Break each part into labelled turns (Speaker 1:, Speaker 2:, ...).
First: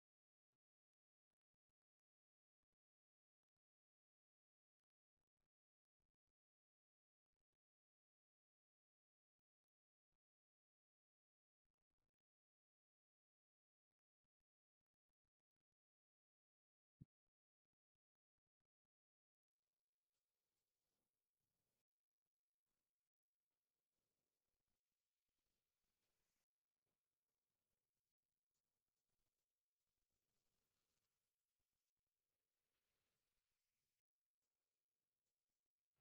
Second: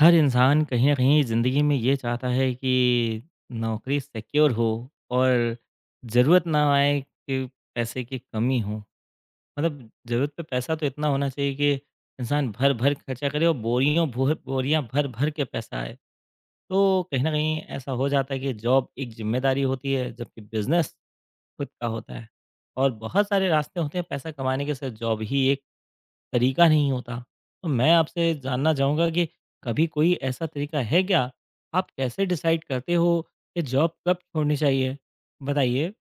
Speaker 1: हर इंसान कहीं न कहीं ज़िंदगी में ये चाहता है कि नौकरी सिक्योर हो और ज़रूरत ना आए कि पैसे की कमी हो। मतलब ज़रूरत पे पैसा तो इतना होना चाहिए कि इंसान भर-भर खर्चा करे और बोरियों भोर बोरियाँ भर-भर के पैसा आए। तो कहीं न कहीं ऐसा हो जाता है कि जॉब एक ज़िम्मेदारी होती है, जबकि बिज़नेस खुद का होता है। और बहुत सारे रास्ते होते हैं पैसा कमाने के, सिर्फ़ जॉब ही एक तरीका नहीं होता। तो मैं आपसे जानना चाहूँगा कि कभी कोई ऐसा तरीका है क्या? आप कैसे डिसाइड करते हो कि जॉब कब छोड़नी चाहिए? बताइए।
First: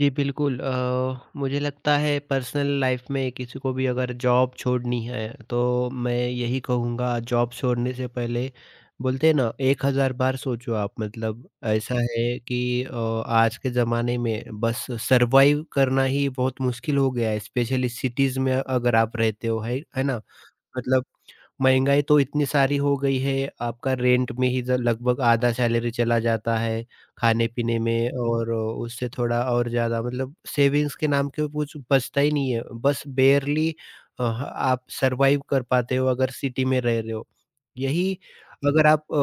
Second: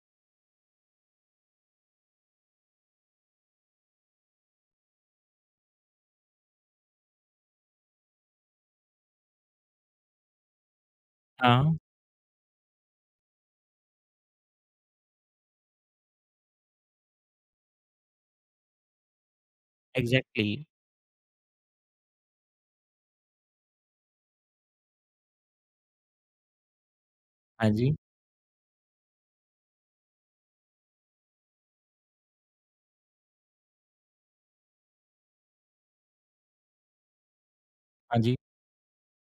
Speaker 2: जी, बिल्कुल मुझे लगता है पर्सनल लाइफ में किसी को भी अगर जॉब छोड़नी है तो मैं यही कहूँगा जॉब छोड़ने से पहले बोलते हैं ना 1000 बार सोचो आप मतलब
Speaker 1: हाँ।
Speaker 2: ऐसा है कि आज के ज़माने में बस सर्वाइव करना ही बहुत मुश्किल हो गया है स्पेशली सिटीज़ में अगर आप रहते हो है ना?
Speaker 1: एग्ज़ैक्टली।
Speaker 2: मतलब महँगाई तो इतनी सारी हो गई है, आपका रेंट में ही ज लगभग आधा सैलरी चला जाता है,
Speaker 1: हाँ
Speaker 2: खाने-पीने
Speaker 1: जी,
Speaker 2: में हुँ। और उससे थोड़ा और ज़्यादा मतलब सेविंग्स के नाम के कुछ बचता ही नहीं है। बस बेयरली आप सर्वाइव कर पाते हो अगर सिटी में रह रहे हो। यही
Speaker 1: हाँ जी,
Speaker 2: अगर आप अ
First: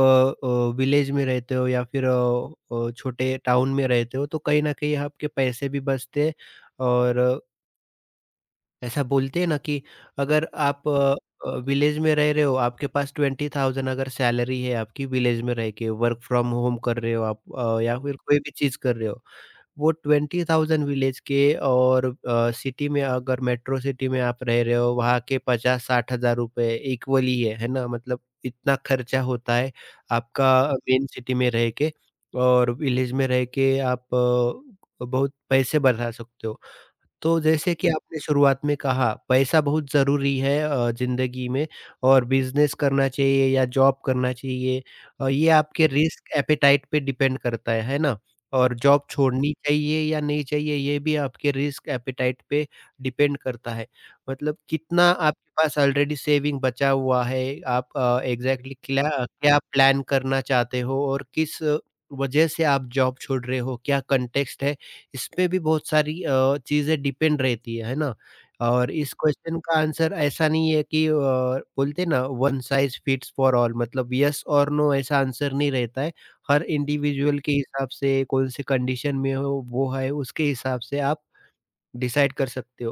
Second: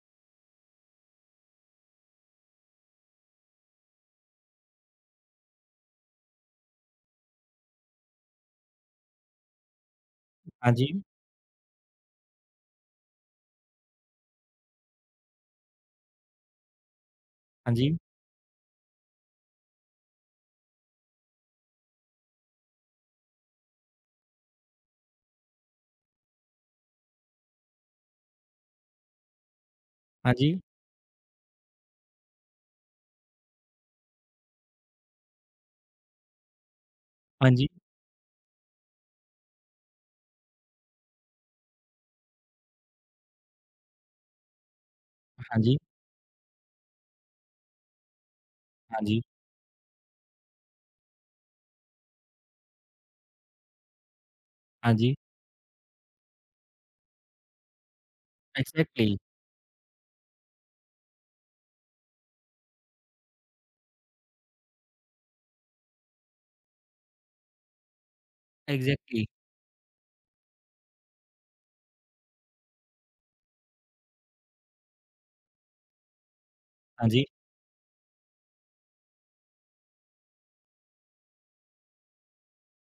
Speaker 2: अ, विलेज में रहते हो या फिर छोटे टाउन में रहते हो तो कहीं न कहीं आपके पैसे भी बचते हैं और ऐसा बोलते हैं ना कि अगर
Speaker 1: हाँ जी,
Speaker 2: आप विलेज में रह रहे हो आपके पास 20,000 अगर सैलरी है आपकी विलेज में रह के वर्क फ्रॉम होम कर रहे हो आप
Speaker 1: हाँ जी,
Speaker 2: या फिर कोई भी चीज़ कर रहे हो वो 20,000 विलेज के और सिटी में अगर मेट्रो सिटी में आप रह रहे हो वहाँ के पचास साठ हज़ार रुपये इक्वली है ना मतलब इतना खर्चा होता है
Speaker 1: हाँ
Speaker 2: आपका
Speaker 1: जी,
Speaker 2: मेन सिटी में रह के और विलेज में रह के आप बहुत पैसे बढ़ा सकते हो। तो
Speaker 1: हाँ जी,
Speaker 2: जैसे कि आपने शुरुआत में कहा पैसा बहुत ज़रूरी है ज़िंदगी में। और बिज़नेस करना चाहिए या जॉब करना चाहिए ये
Speaker 1: हाँ जी,
Speaker 2: आपके रिस्क एपेटाइट पे डिपेंड करता है ना? और
Speaker 1: हाँ
Speaker 2: जॉब
Speaker 1: जी,
Speaker 2: छोड़नी चाहिए या नहीं चाहिए ये भी आपके रिस्क एपेटाइट पे डिपेंड करता है। मतलब
Speaker 1: हाँ
Speaker 2: कितना
Speaker 1: जी।
Speaker 2: आपके पास ऑलरेडी सेविंग बचा हुआ है, आप एग्ज़ैक्टली क्ला
Speaker 1: एग्ज़ैक्टली,
Speaker 2: क्या प्लान करना चाहते हो और किस वजह से आप जॉब छोड़ रहे हो, क्या कॉन्टेक्स्ट है इसपे भी बहुत सारी चीज़ें डिपेंड रहती है ना? और इस
Speaker 1: एग्ज़ैक्टली।
Speaker 2: क्वेश्चन का आंसर ऐसा नहीं है कि बोलते हैं ना one size fits for all मतलब येस और नो ऐसा आंसर नहीं रहता है। हर
Speaker 1: हाँ जी,
Speaker 2: इंडिविजुअल के हिसाब से कौन-सी कंडीशन में हो वो है उसके हिसाब से आप डिसाइड कर सकते हो।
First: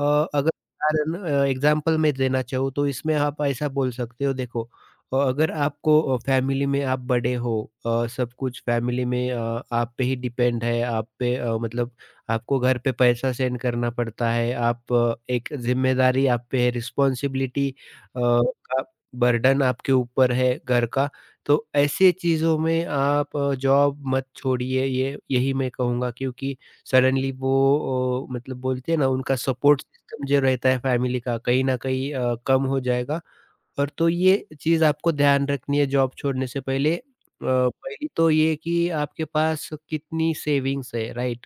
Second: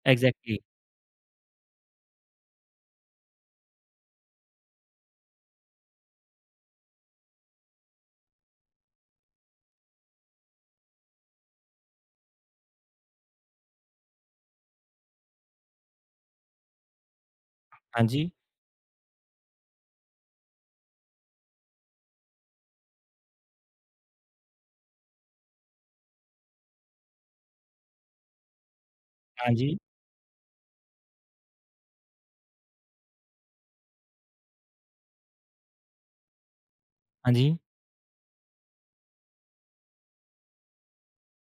Speaker 2: अ, अगर
Speaker 1: एग्ज़ैक्टली।
Speaker 2: उदाहरण एग्ज़ाम्पल मैं देना चाहूँ तो इसमें आप ऐसा बोल सकते हो देखो अगर आपको फ़ैमिली में आप बड़े हो सब कुछ फ़ैमिली में आप पे ही डिपेंड है, आप पे मतलब आपको घर पे पैसा सेंड करना पड़ता है, आप एक ज़िम्मेदारी आप पे है, रिस्पॉन्सिबिलिटी
Speaker 1: हाँ जी,
Speaker 2: का बर्डन आपके ऊपर है घर का, तो ऐसे चीज़ों में आप जॉब मत छोड़िए ये यही मैं कहूँगा क्योंकि सडनली वो मतलब बोलते हैं ना उनका
Speaker 1: हाँ जी,
Speaker 2: सपोर्ट सिस्टम जो रहता है फैमिली का कहीं न कहीं कम हो जाएगा। और तो ये चीज़ आपको ध्यान रखनी है जॉब छोड़ने से पहले
Speaker 1: हाँ जी,
Speaker 2: पहली तो ये कि आपके पास कितनी सेविंग्स है, राइट?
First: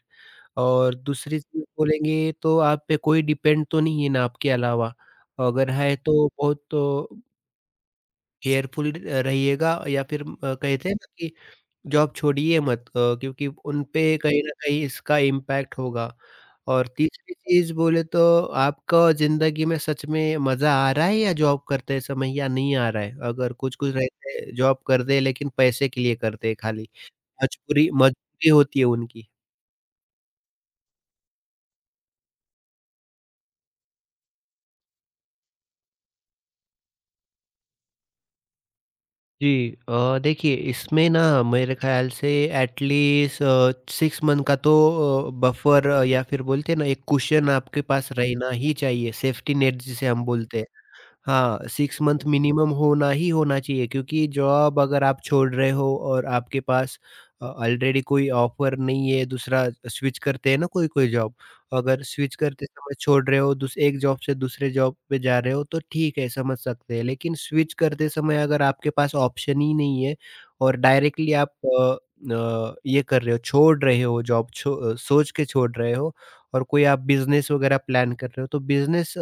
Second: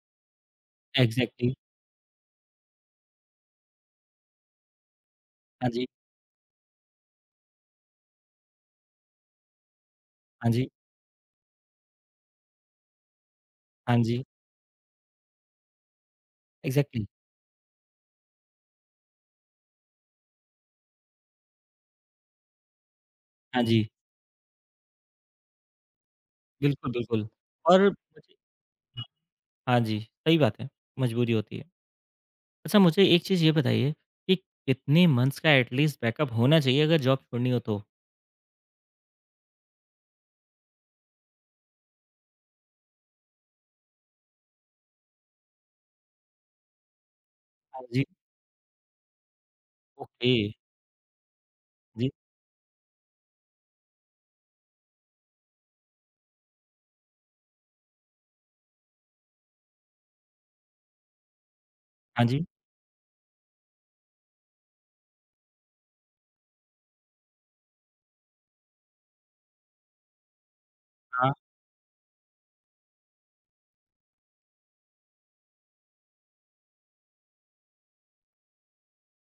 Speaker 2: और दूसरी
Speaker 1: एग्ज़ैक्टली।
Speaker 2: चीज़ बोलेंगे तो आप पे कोई डिपेंड तो नहीं है ना आपके अलावा? अगर
Speaker 1: हाँ जी,
Speaker 2: है तो बहुत तो केयरफुल रहिएगा या फिर
Speaker 1: हाँ जी,
Speaker 2: कहते हैं ना कि जॉब छोड़िए मत क्योंकि उन
Speaker 1: हाँ
Speaker 2: पे
Speaker 1: जी,
Speaker 2: कहीं न कहीं इसका इम्पैक्ट होगा। और
Speaker 1: एग्ज़ैक्टली।
Speaker 2: तीसरी चीज़ बोले तो आपका ज़िंदगी में सच में मज़ा आ रहा है या जॉब करते समय या नहीं आ रहा है? अगर
Speaker 1: हाँ जी,
Speaker 2: कुछ-कुछ रहते हैं जॉब करते हैं लेकिन पैसे के लिए करते हैं खाली,
Speaker 1: बिल्कुल, बिल्कुल। और
Speaker 2: मजबूरी
Speaker 1: मुझे
Speaker 2: मजबूरी होती है उनकी।
Speaker 1: हाँ जी, सही बात है, मजबूरी होती है। अच्छा मुझे एक चीज़ ये बताइए कि कितने मंथ्स का एट लीस्ट बैकअप होना चाहिए अगर जॉब छोड़नी हो तो?
Speaker 2: जी देखिए इसमें ना मेरे ख़्याल से एटलीस्ट 6 मंथ का तो बफर या फिर बोलते हैं ना एक कुशन
Speaker 1: हाँ
Speaker 2: आपके
Speaker 1: जी,
Speaker 2: पास रहना ही चाहिए, सेफ्टी नेट जिसे हम
Speaker 1: ओके।
Speaker 2: बोलते हैं। हाँ, 6
Speaker 1: जी,
Speaker 2: मंथ मिनिमम होना ही होना चाहिए क्योंकि जॉब अगर आप छोड़ रहे हो और आपके पास ऑलरेडी कोई ऑफ़र नहीं है दूसरा स्विच करते हैं ना कोई-कोई जॉब, अगर
Speaker 1: हाँ
Speaker 2: स्विच
Speaker 1: जी,
Speaker 2: करते समय छोड़ रहे हो दूस एक जॉब से दूसरे जॉब पे जा रहे हो तो ठीक है समझ सकते हैं। लेकिन स्विच करते समय अगर आपके पास ऑप्शन ही नहीं है और
Speaker 1: हाँ,
Speaker 2: डायरेक्टली आप न ये कर रहे हो, छोड़ रहे हो जॉब छो सोच के छोड़ रहे हो और कोई आप बिज़नेस वगैरह प्लान कर रहे हो, तो बिज़नेस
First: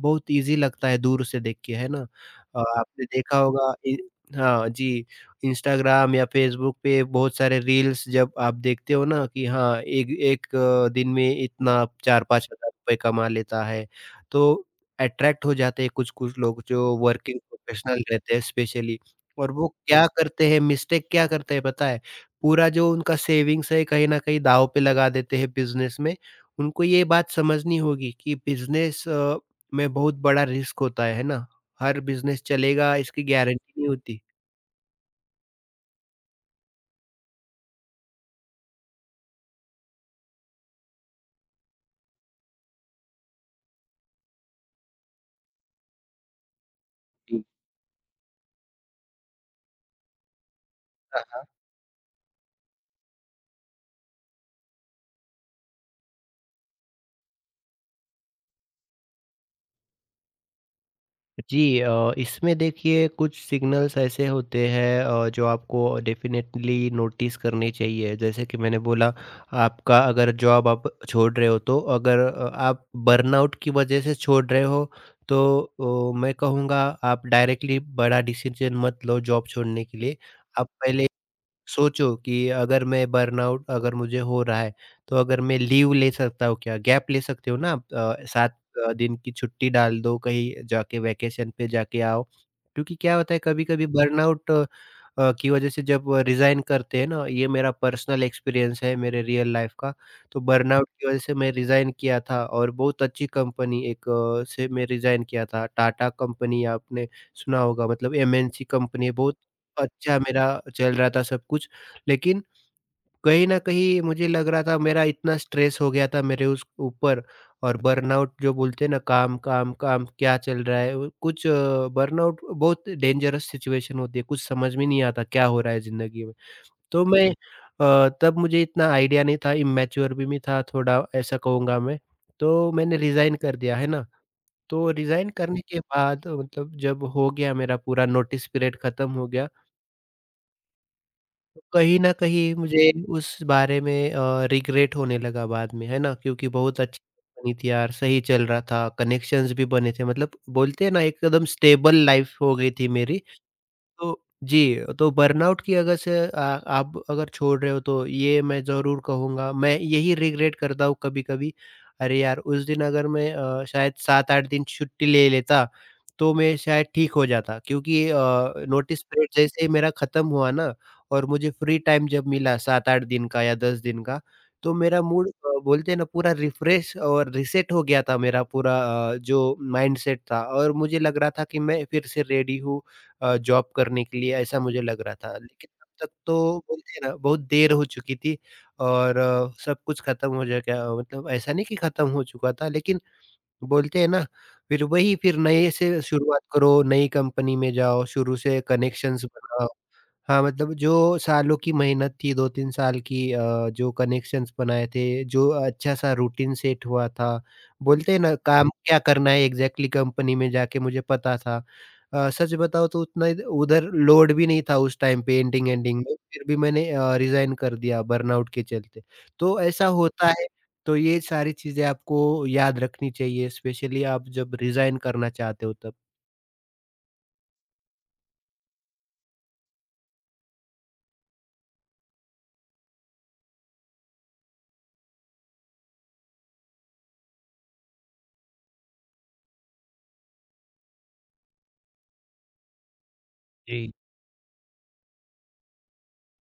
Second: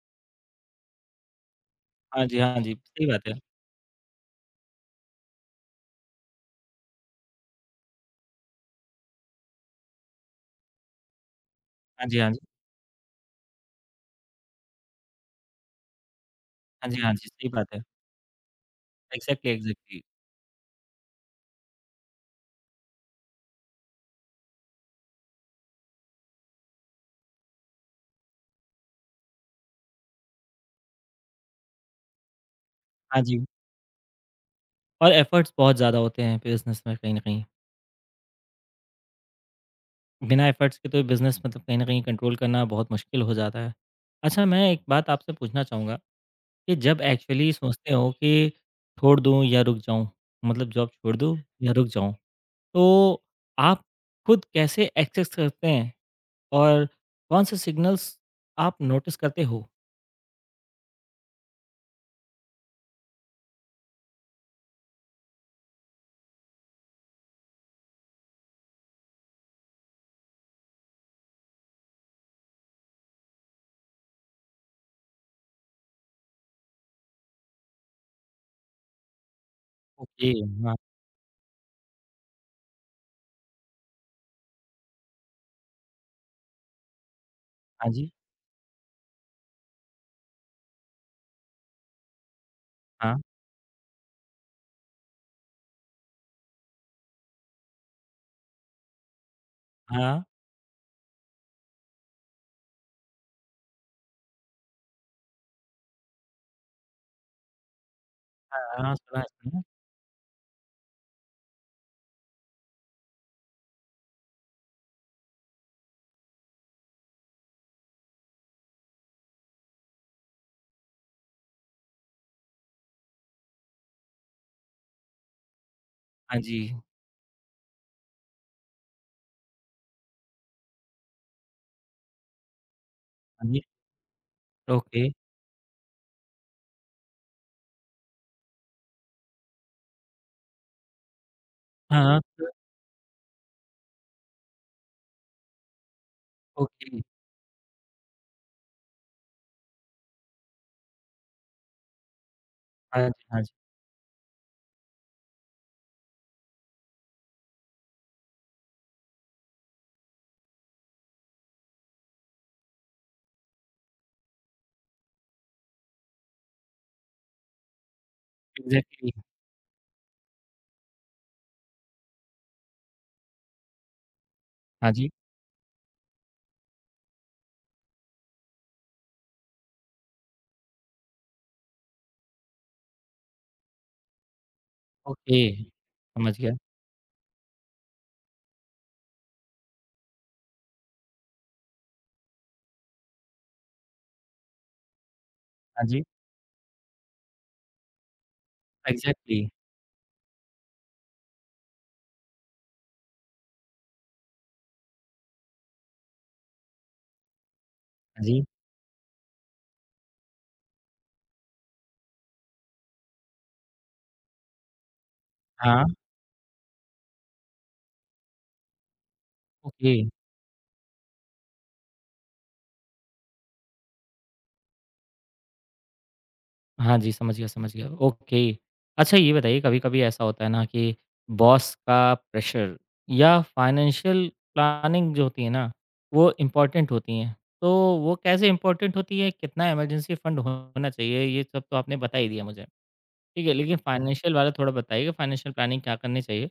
Speaker 2: बहुत ईज़ी लगता है दूर से देख के, है ना?
Speaker 1: हाँ जी, हाँ जी,
Speaker 2: आपने
Speaker 1: सही बात है।
Speaker 2: देखा होगा इ हाँ जी, इंस्टाग्राम या फ़ेसबुक पे बहुत सारे रील्स जब आप देखते हो ना कि हाँ, एक एक दिन में इतना
Speaker 1: हाँ जी, हाँ जी,
Speaker 2: 4-5 हज़ार रुपए कमा लेता है, तो अट्रैक्ट हो जाते हैं कुछ-कुछ लोग
Speaker 1: हाँ
Speaker 2: जो
Speaker 1: जी, हाँ जी,
Speaker 2: वर्किंग
Speaker 1: सही बात है।
Speaker 2: प्रोफ़ेशनल रहते हैं स्पेशली।
Speaker 1: एग्ज़ैक्टली,
Speaker 2: और वो
Speaker 1: एग्ज़ैक्टली।
Speaker 2: क्या करते हैं, मिस्टेक क्या करते हैं पता है? पूरा जो उनका सेविंग्स है कहीं न कहीं दाँव पे लगा देते हैं बिज़नेस में। उनको ये बात समझनी होगी कि बिज़नेस में बहुत बड़ा रिस्क होता है ना? हर बिज़नेस चलेगा
Speaker 1: हाँ
Speaker 2: इसकी
Speaker 1: जी,
Speaker 2: गारंटी नहीं होती।
Speaker 1: और एफर्ट्स बहुत ज़्यादा होते हैं बिज़नेस में कहीं न कहीं। बिना एफर्ट्स के तो बिज़नेस मतलब कहीं न कहीं कंट्रोल करना बहुत मुश्किल हो जाता है। अच्छा मैं एक बात आपसे पूछना चाहूँगा कि जब एक्चुअली सोचते हो कि छोड़ दूँ या रुक जाऊँ? मतलब जॉब छोड़
Speaker 2: हाँ,
Speaker 1: दूँ
Speaker 2: हाँ।
Speaker 1: या रुक जाऊँ? तो आप खुद कैसे एक्सेस करते हैं और कौन से सिग्नल्स आप नोटिस करते हो?
Speaker 2: जी इसमें देखिए कुछ सिग्नल्स ऐसे होते हैं जो आपको डेफ़िनेटली नोटिस करने चाहिए। जैसे कि मैंने बोला आपका अगर जॉब आप छोड़ रहे हो तो अगर आप बर्नआउट की वज़ह से छोड़ रहे हो तो मैं कहूँगा आप डायरेक्टली बड़ा डिसीज़न मत लो जॉब छोड़ने के लिए।
Speaker 1: ओके,
Speaker 2: आप
Speaker 1: हाँ,
Speaker 2: पहले सोचो कि अगर मैं बर्नआउट अगर मुझे हो रहा है, तो अगर मैं लीव ले सकता हूँ क्या? गैप ले सकते हो ना
Speaker 1: हाँ
Speaker 2: आप
Speaker 1: जी,
Speaker 2: 7 दिन की छुट्टी डाल दो, कहीं जाके वैकेशन पे जाके आओ। क्योंकि
Speaker 1: हाँ,
Speaker 2: क्या होता है कभी-कभी बर्नआउट की वजह से जब रिज़ाइन करते हैं ना, ये मेरा पर्सनल एक्सपीरियंस है मेरे रियल लाइफ़ का।
Speaker 1: हाँ,
Speaker 2: तो बर्नआउट की वजह से मैं रिज़ाइन किया था और बहुत अच्छी कंपनी एक से मैं रिज़ाइन किया था। टाटा कंपनी आपने सुना होगा मतलब
Speaker 1: हाँ,
Speaker 2: एमएनसी कंपनी है
Speaker 1: सुना है,
Speaker 2: बहुत
Speaker 1: सुना है।
Speaker 2: अच्छा। मेरा चल रहा था सब कुछ, लेकिन कहीं न कहीं मुझे लग रहा था मेरा इतना स्ट्रेस हो गया था मेरे उस ऊपर और बर्नआउट जो बोलते हैं ना काम, काम, काम क्या चल रहा है? वो कुछ बर्नआउट बहुत डेंजरस सिचुएशन होती है, कुछ समझ में नहीं आता क्या हो रहा है ज़िंदगी में।
Speaker 1: हाँ जी,
Speaker 2: तो मैं तब मुझे इतना आइडिया नहीं था, इमैच्योर भी मैं था थोड़ा ऐसा कहूँगा मैं, तो मैंने रिज़ाइन
Speaker 1: हाँ
Speaker 2: कर
Speaker 1: जी,
Speaker 2: दिया, है ना? तो
Speaker 1: ओके,
Speaker 2: रिज़ाइन करने के बाद मतलब जब हो गया मेरा पूरा नोटिस पीरियड खत्म हो गया तो कहीं
Speaker 1: हाँ,
Speaker 2: न
Speaker 1: हाँ, तो
Speaker 2: कहीं मुझे उस बारे में रिग्रेट होने लगा बाद में, है ना? क्योंकि बहुत
Speaker 1: ओके,
Speaker 2: अच्छी बनी थी यार, सही चल रहा था, कनेक्शंस भी बने थे मतलब बोलते हैं ना एकदम स्टेबल लाइफ़ हो गई थी
Speaker 1: हाँ
Speaker 2: मेरी।
Speaker 1: जी, हाँ जी,
Speaker 2: तो जी, तो बर्नआउट की अगर से आप अगर छोड़ रहे हो तो ये मैं ज़रूर कहूँगा, मैं यही रिग्रेट करता हूँ कभी-कभी, अरे यार! उस दिन अगर मैं शायद 7-8 दिन छुट्टी ले लेता, तो मैं शायद ठीक हो जाता क्योंकि नोटिस
Speaker 1: एग्ज़ैक्टली,
Speaker 2: पीरियड जैसे ही मेरा खत्म हुआ ना और मुझे फ्री टाइम जब मिला 7-8 दिन का या 10 दिन का, तो
Speaker 1: हाँ
Speaker 2: मेरा
Speaker 1: जी,
Speaker 2: मूड बोलते हैं ना पूरा रिफ्रेश और रीसेट हो गया था मेरा पूरा जो माइंडसेट था और मुझे लग रहा था कि मैं फिर से रेडी हूँ जॉब करने के लिए ऐसा मुझे लग रहा था।
Speaker 1: ओके,
Speaker 2: लेकिन तब तक
Speaker 1: समझ गया,
Speaker 2: तो बोलते हैं ना बहुत देर हो चुकी थी और सब कुछ खत्म हो जा गया मतलब ऐसा नहीं कि खत्म हो चुका था लेकिन बोलते हैं ना फिर वही फिर नए
Speaker 1: हाँ
Speaker 2: से
Speaker 1: जी,
Speaker 2: शुरुआत करो, नई कंपनी में जाओ, शुरू से कनेक्शंस
Speaker 1: एग्ज़ैक्टली,
Speaker 2: बनाओ। हाँ, मतलब जो सालों की मेहनत थी, 2-3 साल की जो कनेक्शंस बनाए थे, जो अच्छा-सा रूटीन सेट हुआ था। बोलते हैं
Speaker 1: हाँ
Speaker 2: ना,
Speaker 1: जी,
Speaker 2: काम क्या करना है एग्ज़ैक्टली कंपनी में जाके मुझे पता था। सच बताऊँ तो उतना इध उधर लोड भी नहीं था उस टाइम पे
Speaker 1: हाँ,
Speaker 2: एंडिंग-एंडिंग में, फिर भी मैंने रिज़ाइन कर दिया बर्नआउट के चलते। तो ऐसा
Speaker 1: ओके।
Speaker 2: होता है, तो ये सारी चीज़ें आपको याद रखनी चाहिए, स्पेशली आप जब रिज़ाइन करना चाहते हो तब।
Speaker 1: हाँ जी, समझ गया, समझ गया। ओके। अच्छा ये बताइए कभी-कभी ऐसा होता है ना कि बॉस का प्रेशर या फाइनेंशियल प्लानिंग जो होती है ना, वो इम्पोर्टेंट होती हैं। तो वो कैसे इम्पोर्टेंट होती है, कितना इमरजेंसी फंड होना चाहिए, ये सब तो आपने बता ही दिया मुझे। ठीक है, लेकिन
Speaker 2: जी।
Speaker 1: फाइनेंशियल वाला थोड़ा बताइए कि फाइनेंशियल प्लानिंग क्या करनी चाहिए?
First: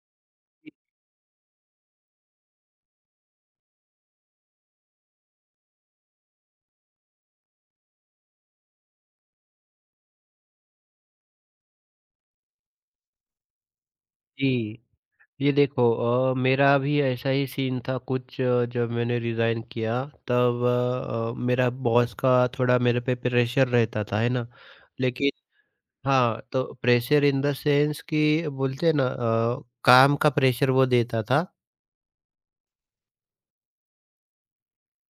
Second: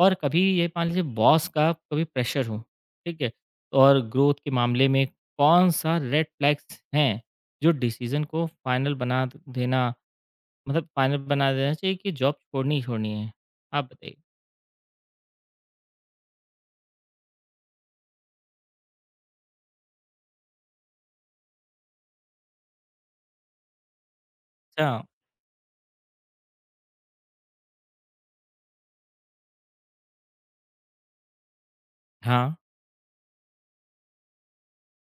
Speaker 1: और कभी ये मान लीजिए बॉस का कभी प्रेशर हो, ठीक है? और ग्रोथ के मामले में कौन-सा रेड फ्लैग्स हैं, जो डिसीज़न को फाइनल बना द देना मतलब फाइनल बना देना चाहिए कि जॉब छोड़नी ही छोड़नी है? आप बताइए।
Speaker 2: जी। ये देखो मेरा भी ऐसा ही सीन था कुछ जब मैंने रिज़ाइन किया तब मेरा बॉस का थोड़ा मेरे पे प्रेशर रहता था, है ना?
Speaker 1: अच्छा,
Speaker 2: लेकिन हाँ, तो प्रेशर इन द सेंस कि बोलते हैं ना काम का प्रेशर वो देता था।
Speaker 1: हाँ,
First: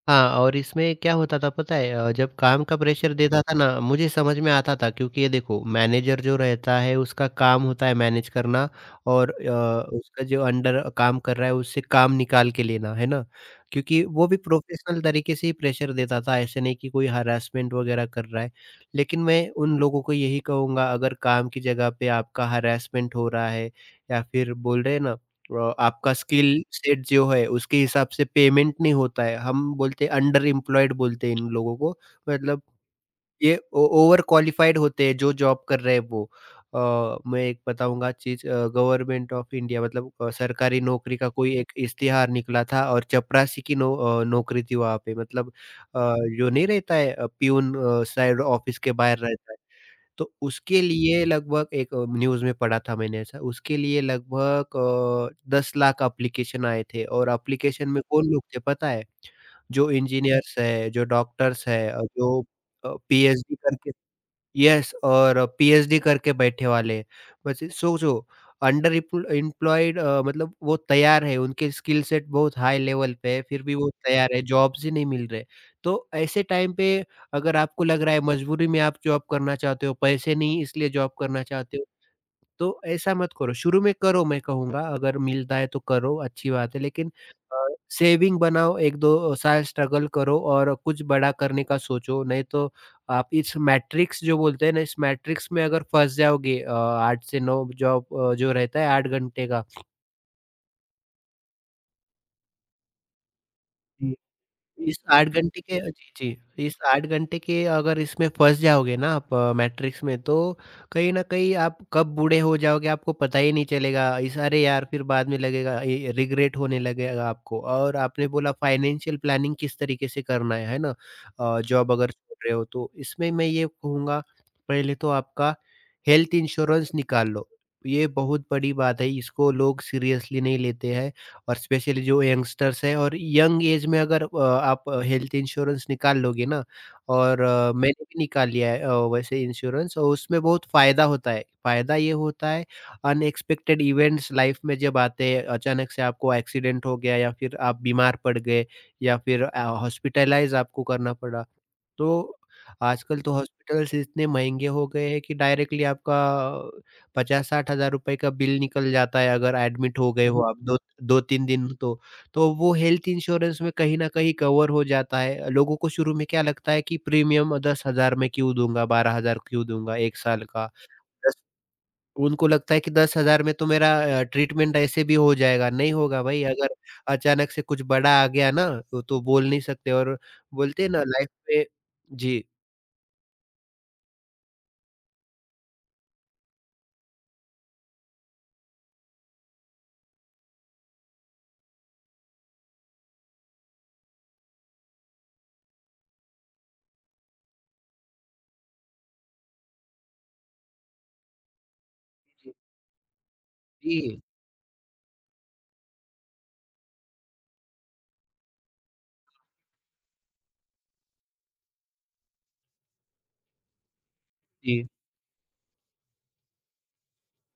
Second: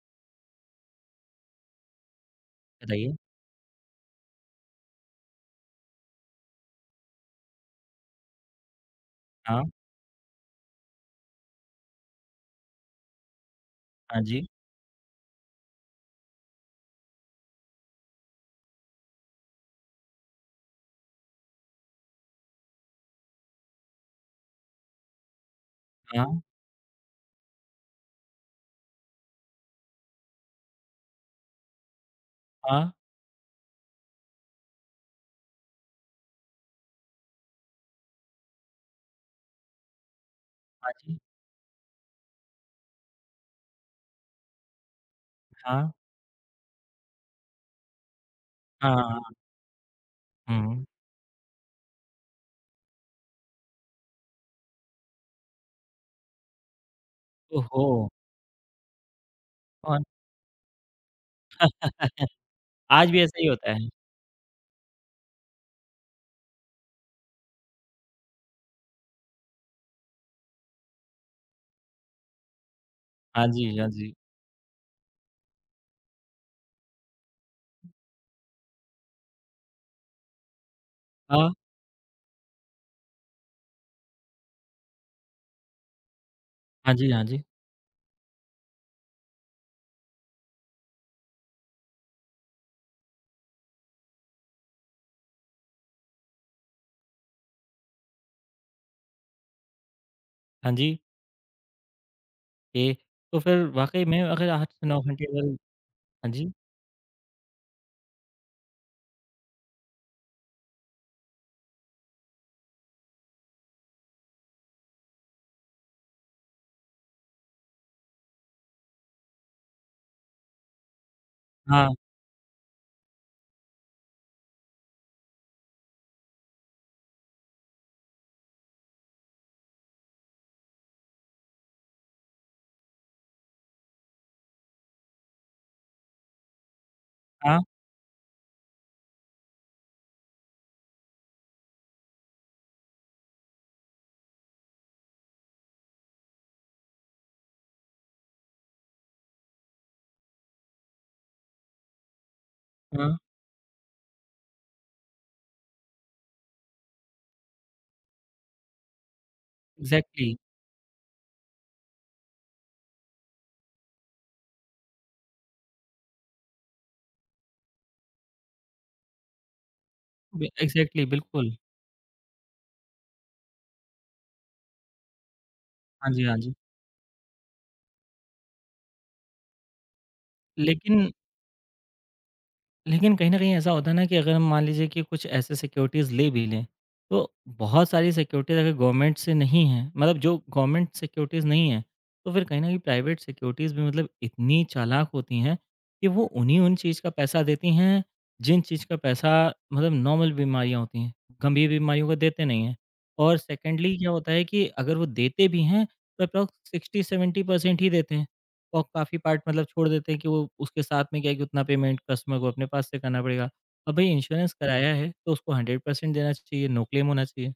Speaker 2: हाँ, और इसमें क्या होता था पता है? जब काम का प्रेशर
Speaker 1: बताइए।
Speaker 2: देता था ना, मुझे समझ में आता था क्योंकि ये देखो मैनेजर जो रहता है उसका काम होता है मैनेज करना और
Speaker 1: हाँ,
Speaker 2: उसका जो अंडर काम कर रहा है उससे काम निकाल के लेना, है ना? क्योंकि
Speaker 1: हाँ
Speaker 2: वो भी
Speaker 1: जी,
Speaker 2: प्रोफ़ेशनल तरीके से ही प्रेशर देता था, ऐसे नहीं कि कोई हरासमेंट वगैरह कर रहा है। लेकिन मैं उन लोगों को यही कहूँगा, अगर काम की जगह पे आपका हरासमेंट हो रहा है या फिर बोल रहे हैं ना, आपका
Speaker 1: हाँ,
Speaker 2: स्किल सेट जो है उसके हिसाब से पेमेंट नहीं होता है। हम बोलते हैं अंडर एम्प्लॉयड बोलते हैं इन लोगों को। मतलब
Speaker 1: हाँ,
Speaker 2: ये ओ ओवर क्वालिफाइड होते हैं जो जॉब कर रहे हैं वो। मैं एक बताऊँगा चीज़, गवर्नमेंट ऑफ इंडिया, मतलब सरकारी
Speaker 1: हाँ
Speaker 2: नौकरी
Speaker 1: जी,
Speaker 2: का कोई एक इश्तिहार निकला था और चपरासी की नौकरी थी वहाँ पे, मतलब
Speaker 1: हाँ,
Speaker 2: अ, जो नहीं रहता है, पियून, साइड ऑफिस के
Speaker 1: हाँ,
Speaker 2: बाहर
Speaker 1: हाँ।
Speaker 2: रहता है। तो उसके
Speaker 1: हुँ,
Speaker 2: लिए लगभग न्यूज़ में पढ़ा था मैंने ऐसा, उसके लिए लगभग 10 लाख एप्लीकेशन आए थे, और
Speaker 1: ओहो!
Speaker 2: एप्लीकेशन में कौन लोग थे पता है? जो
Speaker 1: कौन?
Speaker 2: इंजीनियर्स हैं, जो डॉक्टर्स हैं, जो
Speaker 1: आज भी ऐसा ही
Speaker 2: पीएचडी
Speaker 1: होता है।
Speaker 2: करके, यस, और पीएचडी करके बैठे वाले हैं। वैसे सोचो, अंडर एम्प्लॉयड मतलब वो तैयार है, उनके स्किल सेट बहुत हाई लेवल पे है,
Speaker 1: हाँ
Speaker 2: फिर
Speaker 1: जी,
Speaker 2: भी
Speaker 1: हाँ
Speaker 2: वो
Speaker 1: जी,
Speaker 2: तैयार है, जॉब्स ही नहीं मिल रहे। तो ऐसे टाइम पे, अगर आपको लग रहा है मजबूरी में आप जॉब करना चाहते हो, पैसे नहीं इसलिए जॉब करना
Speaker 1: हाँ,
Speaker 2: चाहते हो, तो ऐसा मत करो। शुरू में करो, मैं कहूँगा, अगर मिलता है तो करो, अच्छी बात है,
Speaker 1: हाँ जी,
Speaker 2: लेकिन
Speaker 1: हाँ जी,
Speaker 2: अ, सेविंग बनाओ, 1-2 साल स्ट्रगल करो और कुछ बड़ा करने का सोचो। नहीं तो आप इस मैट्रिक्स, जो बोलते हैं ना, इस मैट्रिक्स में अगर फँस जाओगे, 8 से 9 जॉब, जो रहता है 8 घंटे का।
Speaker 1: हाँ जी। ये तो फिर वाक़ई में अगर 8 से
Speaker 2: इस
Speaker 1: 9 घंटे
Speaker 2: 8
Speaker 1: अगर
Speaker 2: घंटे के, जी,
Speaker 1: हाँ जी,
Speaker 2: जी। इस 8 घंटे के अगर इसमें फँस जाओगे ना आप मैट्रिक्स में, तो कहीं न कहीं आप कब बूढ़े हो जाओगे आपको पता ही नहीं चलेगा। इस अरे यार, फिर बाद में लगेगा, ये रिग्रेट होने लगेगा आपको। और आपने बोला, फाइनेंशियल प्लानिंग किस तरीके से करना है ना?
Speaker 1: हाँ,
Speaker 2: जॉब अगर छोड़ रहे हो, तो इसमें मैं ये कहूँगा, पहले तो आपका हेल्थ इंश्योरेंस निकाल लो। ये बहुत बड़ी बात है, इसको लोग सीरियसली नहीं लेते हैं। और स्पेशली जो यंगस्टर्स हैं, और यंग एज में अगर आप हेल्थ इंश्योरेंस निकाल लोगे ना, और
Speaker 1: हाँ,
Speaker 2: मैंने भी निकाल लिया है वैसे इंश्योरेंस, और उसमें बहुत फ़ायदा होता है। फ़ायदा ये होता है, अनएक्सपेक्टेड इवेंट्स लाइफ़ में जब आते हैं, अचानक से आपको एक्सीडेंट हो गया या फिर आप बीमार पड़ गए, या फिर हॉस्पिटलाइज़ आपको करना पड़ा। तो
Speaker 1: हाँ,
Speaker 2: आजकल तो हॉस्पिटल्स इतने महँगे हो गए हैं कि डायरेक्टली आपका ₹50,000-60,000 का बिल निकल जाता है, अगर एडमिट हो गए
Speaker 1: एग्ज़ैक्टली,
Speaker 2: हो आप हुँ। दो 2-3 दिन तो। तो वो हेल्थ इंश्योरेंस में कहीं न कहीं कवर हो जाता है। लोगों को शुरू में क्या लगता है कि प्रीमियम 10,000 में क्यों दूँगा, 12,000 क्यों दूँगा 1 साल
Speaker 1: बि
Speaker 2: का।
Speaker 1: एग्ज़ैक्टली,
Speaker 2: दस
Speaker 1: बिल्कुल।
Speaker 2: उनको लगता है कि 10,000 में तो मेरा ट्रीटमेंट ऐसे भी हो जाएगा। नहीं
Speaker 1: हाँ
Speaker 2: होगा
Speaker 1: जी, हाँ
Speaker 2: भाई,
Speaker 1: जी।
Speaker 2: अगर अचानक से कुछ बड़ा आ गया ना, तो बोल नहीं सकते। और बोलते हैं ना
Speaker 1: लेकिन
Speaker 2: लाइफ में। जी।
Speaker 1: लेकिन कहीं न कहीं ऐसा होता है ना कि अगर हम मान लीजिए कि कुछ ऐसे सिक्योरिटीज़ ले भी लें, तो बहुत सारी सिक्योरिटीज़ अगर गवर्नमेंट से नहीं हैं, मतलब जो गवर्नमेंट सिक्योरिटीज़ नहीं हैं, तो फिर कहीं न कहीं प्राइवेट सिक्योरिटीज़ भी मतलब इतनी चालाक होती हैं कि वो उन्हीं-उन चीज़ का पैसा देती हैं, जिन चीज़ का पैसा मतलब नॉर्मल बीमारियाँ होती हैं, गंभीर बीमारियों को देते
Speaker 2: जी।
Speaker 1: नहीं हैं। और सेकंडली क्या
Speaker 2: जी,
Speaker 1: होता है कि अगर वो देते भी हैं, तो अप्रॉक्स 60-70% ही देते हैं। और काफ़ी पार्ट मतलब छोड़ देते हैं कि वो उसके साथ में क्या है कि उतना पेमेंट कस्टमर को अपने पास से करना पड़ेगा। अब भई इंश्योरेंस
Speaker 2: जी।
Speaker 1: कराया है तो उसको 100% देना चाहिए, नो क्लेम होना चाहिए।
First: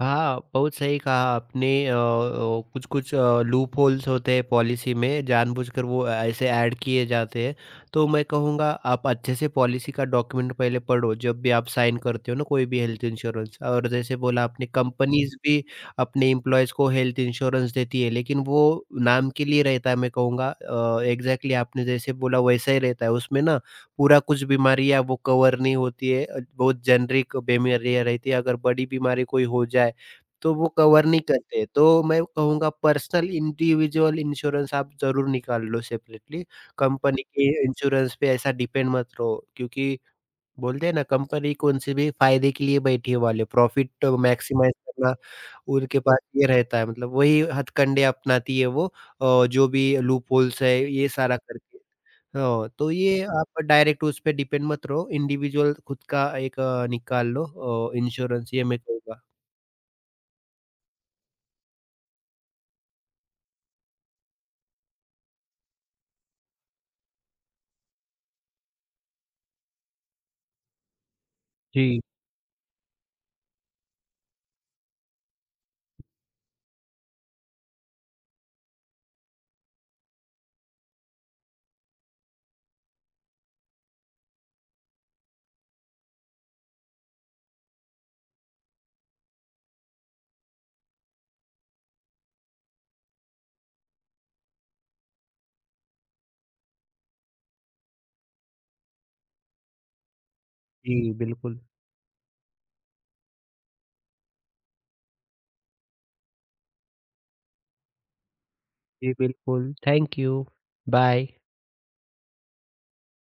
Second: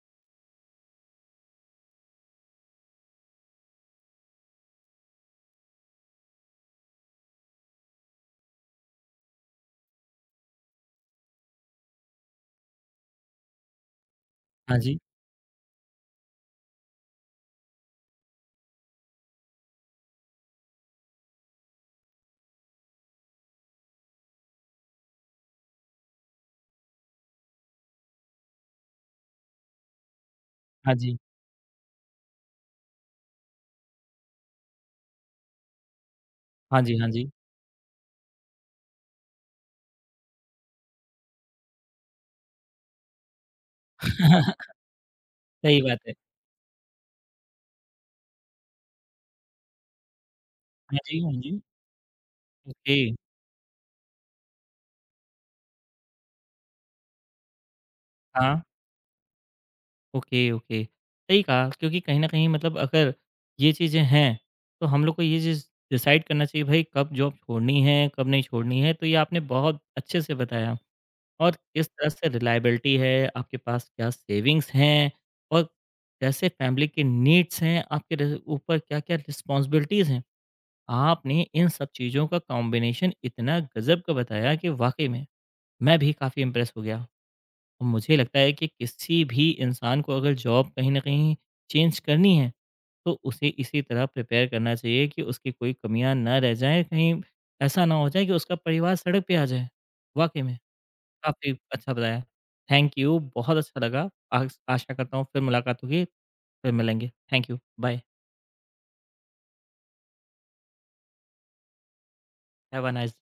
Speaker 2: हाँ, बहुत सही कहा आपने। कुछ कुछ लूप होल्स होते हैं पॉलिसी में, जानबूझकर वो ऐसे ऐड किए जाते हैं। तो मैं कहूँगा, आप अच्छे से पॉलिसी का डॉक्यूमेंट पहले पढ़ो, जब भी आप साइन करते हो ना कोई भी हेल्थ इंश्योरेंस। और जैसे बोला आपने,
Speaker 1: हाँ जी,
Speaker 2: कंपनीज़ भी अपने एम्प्लॉइज़ को हेल्थ इंश्योरेंस देती है, लेकिन वो नाम के लिए रहता है, मैं कहूँगा एग्ज़ैक्टली आपने जैसे बोला वैसा ही रहता है। उसमें ना पूरा कुछ बीमारी है वो कवर नहीं होती है, बहुत जेनरिक बीमारियाँ रहती है, अगर बड़ी बीमारी कोई हो जाए, तो वो
Speaker 1: हाँ
Speaker 2: कवर
Speaker 1: जी,
Speaker 2: नहीं करते। तो मैं कहूँगा, पर्सनल इंडिविजुअल इंश्योरेंस आप ज़रूर निकाल लो सेपरेटली,
Speaker 1: हाँ जी, हाँ
Speaker 2: कंपनी
Speaker 1: जी।
Speaker 2: के इंश्योरेंस पे ऐसा डिपेंड मत रहो, क्योंकि बोलते हैं ना, कंपनी कौन-से भी फ़ायदे के लिए बैठी है वाले, प्रॉफ़िट मैक्सिमाइज़ करना
Speaker 1: सही बात
Speaker 2: उनके
Speaker 1: है।
Speaker 2: पास ये रहता है, मतलब वही हथकंडे अपनाती है वो, जो भी लूपहोल्स है
Speaker 1: हाँ
Speaker 2: ये
Speaker 1: जी, हाँ
Speaker 2: सारा
Speaker 1: जी।
Speaker 2: करके। हाँ, तो
Speaker 1: ओके,
Speaker 2: ये आप डायरेक्ट उस पे डिपेंड मत रहो, इंडिविजुअल खुद का एक निकाल लो, इंश्योरेंस,
Speaker 1: हाँ।
Speaker 2: ये मैं कहूँगा।
Speaker 1: Okay, okay. सही कहा क्योंकि कहीं न कहीं मतलब अगर ये चीज़ें हैं, तो हम लोग को ये चीज़ डिसाइड करना चाहिए भाई कब जॉब छोड़नी है, कब नहीं छोड़नी है, तो ये आपने बहुत अच्छे से बताया। और किस
Speaker 2: जी,
Speaker 1: तरह से रिलायबिलिटी है, आपके पास क्या सेविंग्स हैं और कैसे फैमिली के नीड्स हैं, आपके र ऊपर क्या-क्या रिस्पॉन्सिबिलिटीज़ हैं। आपने इन सब चीज़ों का कॉम्बिनेशन इतना गज़ब का बताया कि वाक़ई में मैं भी काफ़ी इम्प्रेस हो गया। और मुझे लगता है कि किसी भी इंसान को अगर जॉब कहीं न कहीं चेंज करनी है, तो उसे इसी तरह प्रिपेयर करना चाहिए कि उसकी कोई कमियाँ ना रह जाएँ, कहीं ऐसा ना हो जाए कि उसका परिवार सड़क पे आ जाए। वाक़ई में।
Speaker 2: जी,
Speaker 1: काफ़ी
Speaker 2: बिल्कुल।
Speaker 1: अच्छा बताया। थैंक यू, बहुत अच्छा लगा। आस आशा करता हूँ फिर मुलाकात होगी, फिर मिलेंगे। थैंक यू, बाय,
Speaker 2: जी, बिल्कुल। Thank you. Bye.
Speaker 1: Have a nice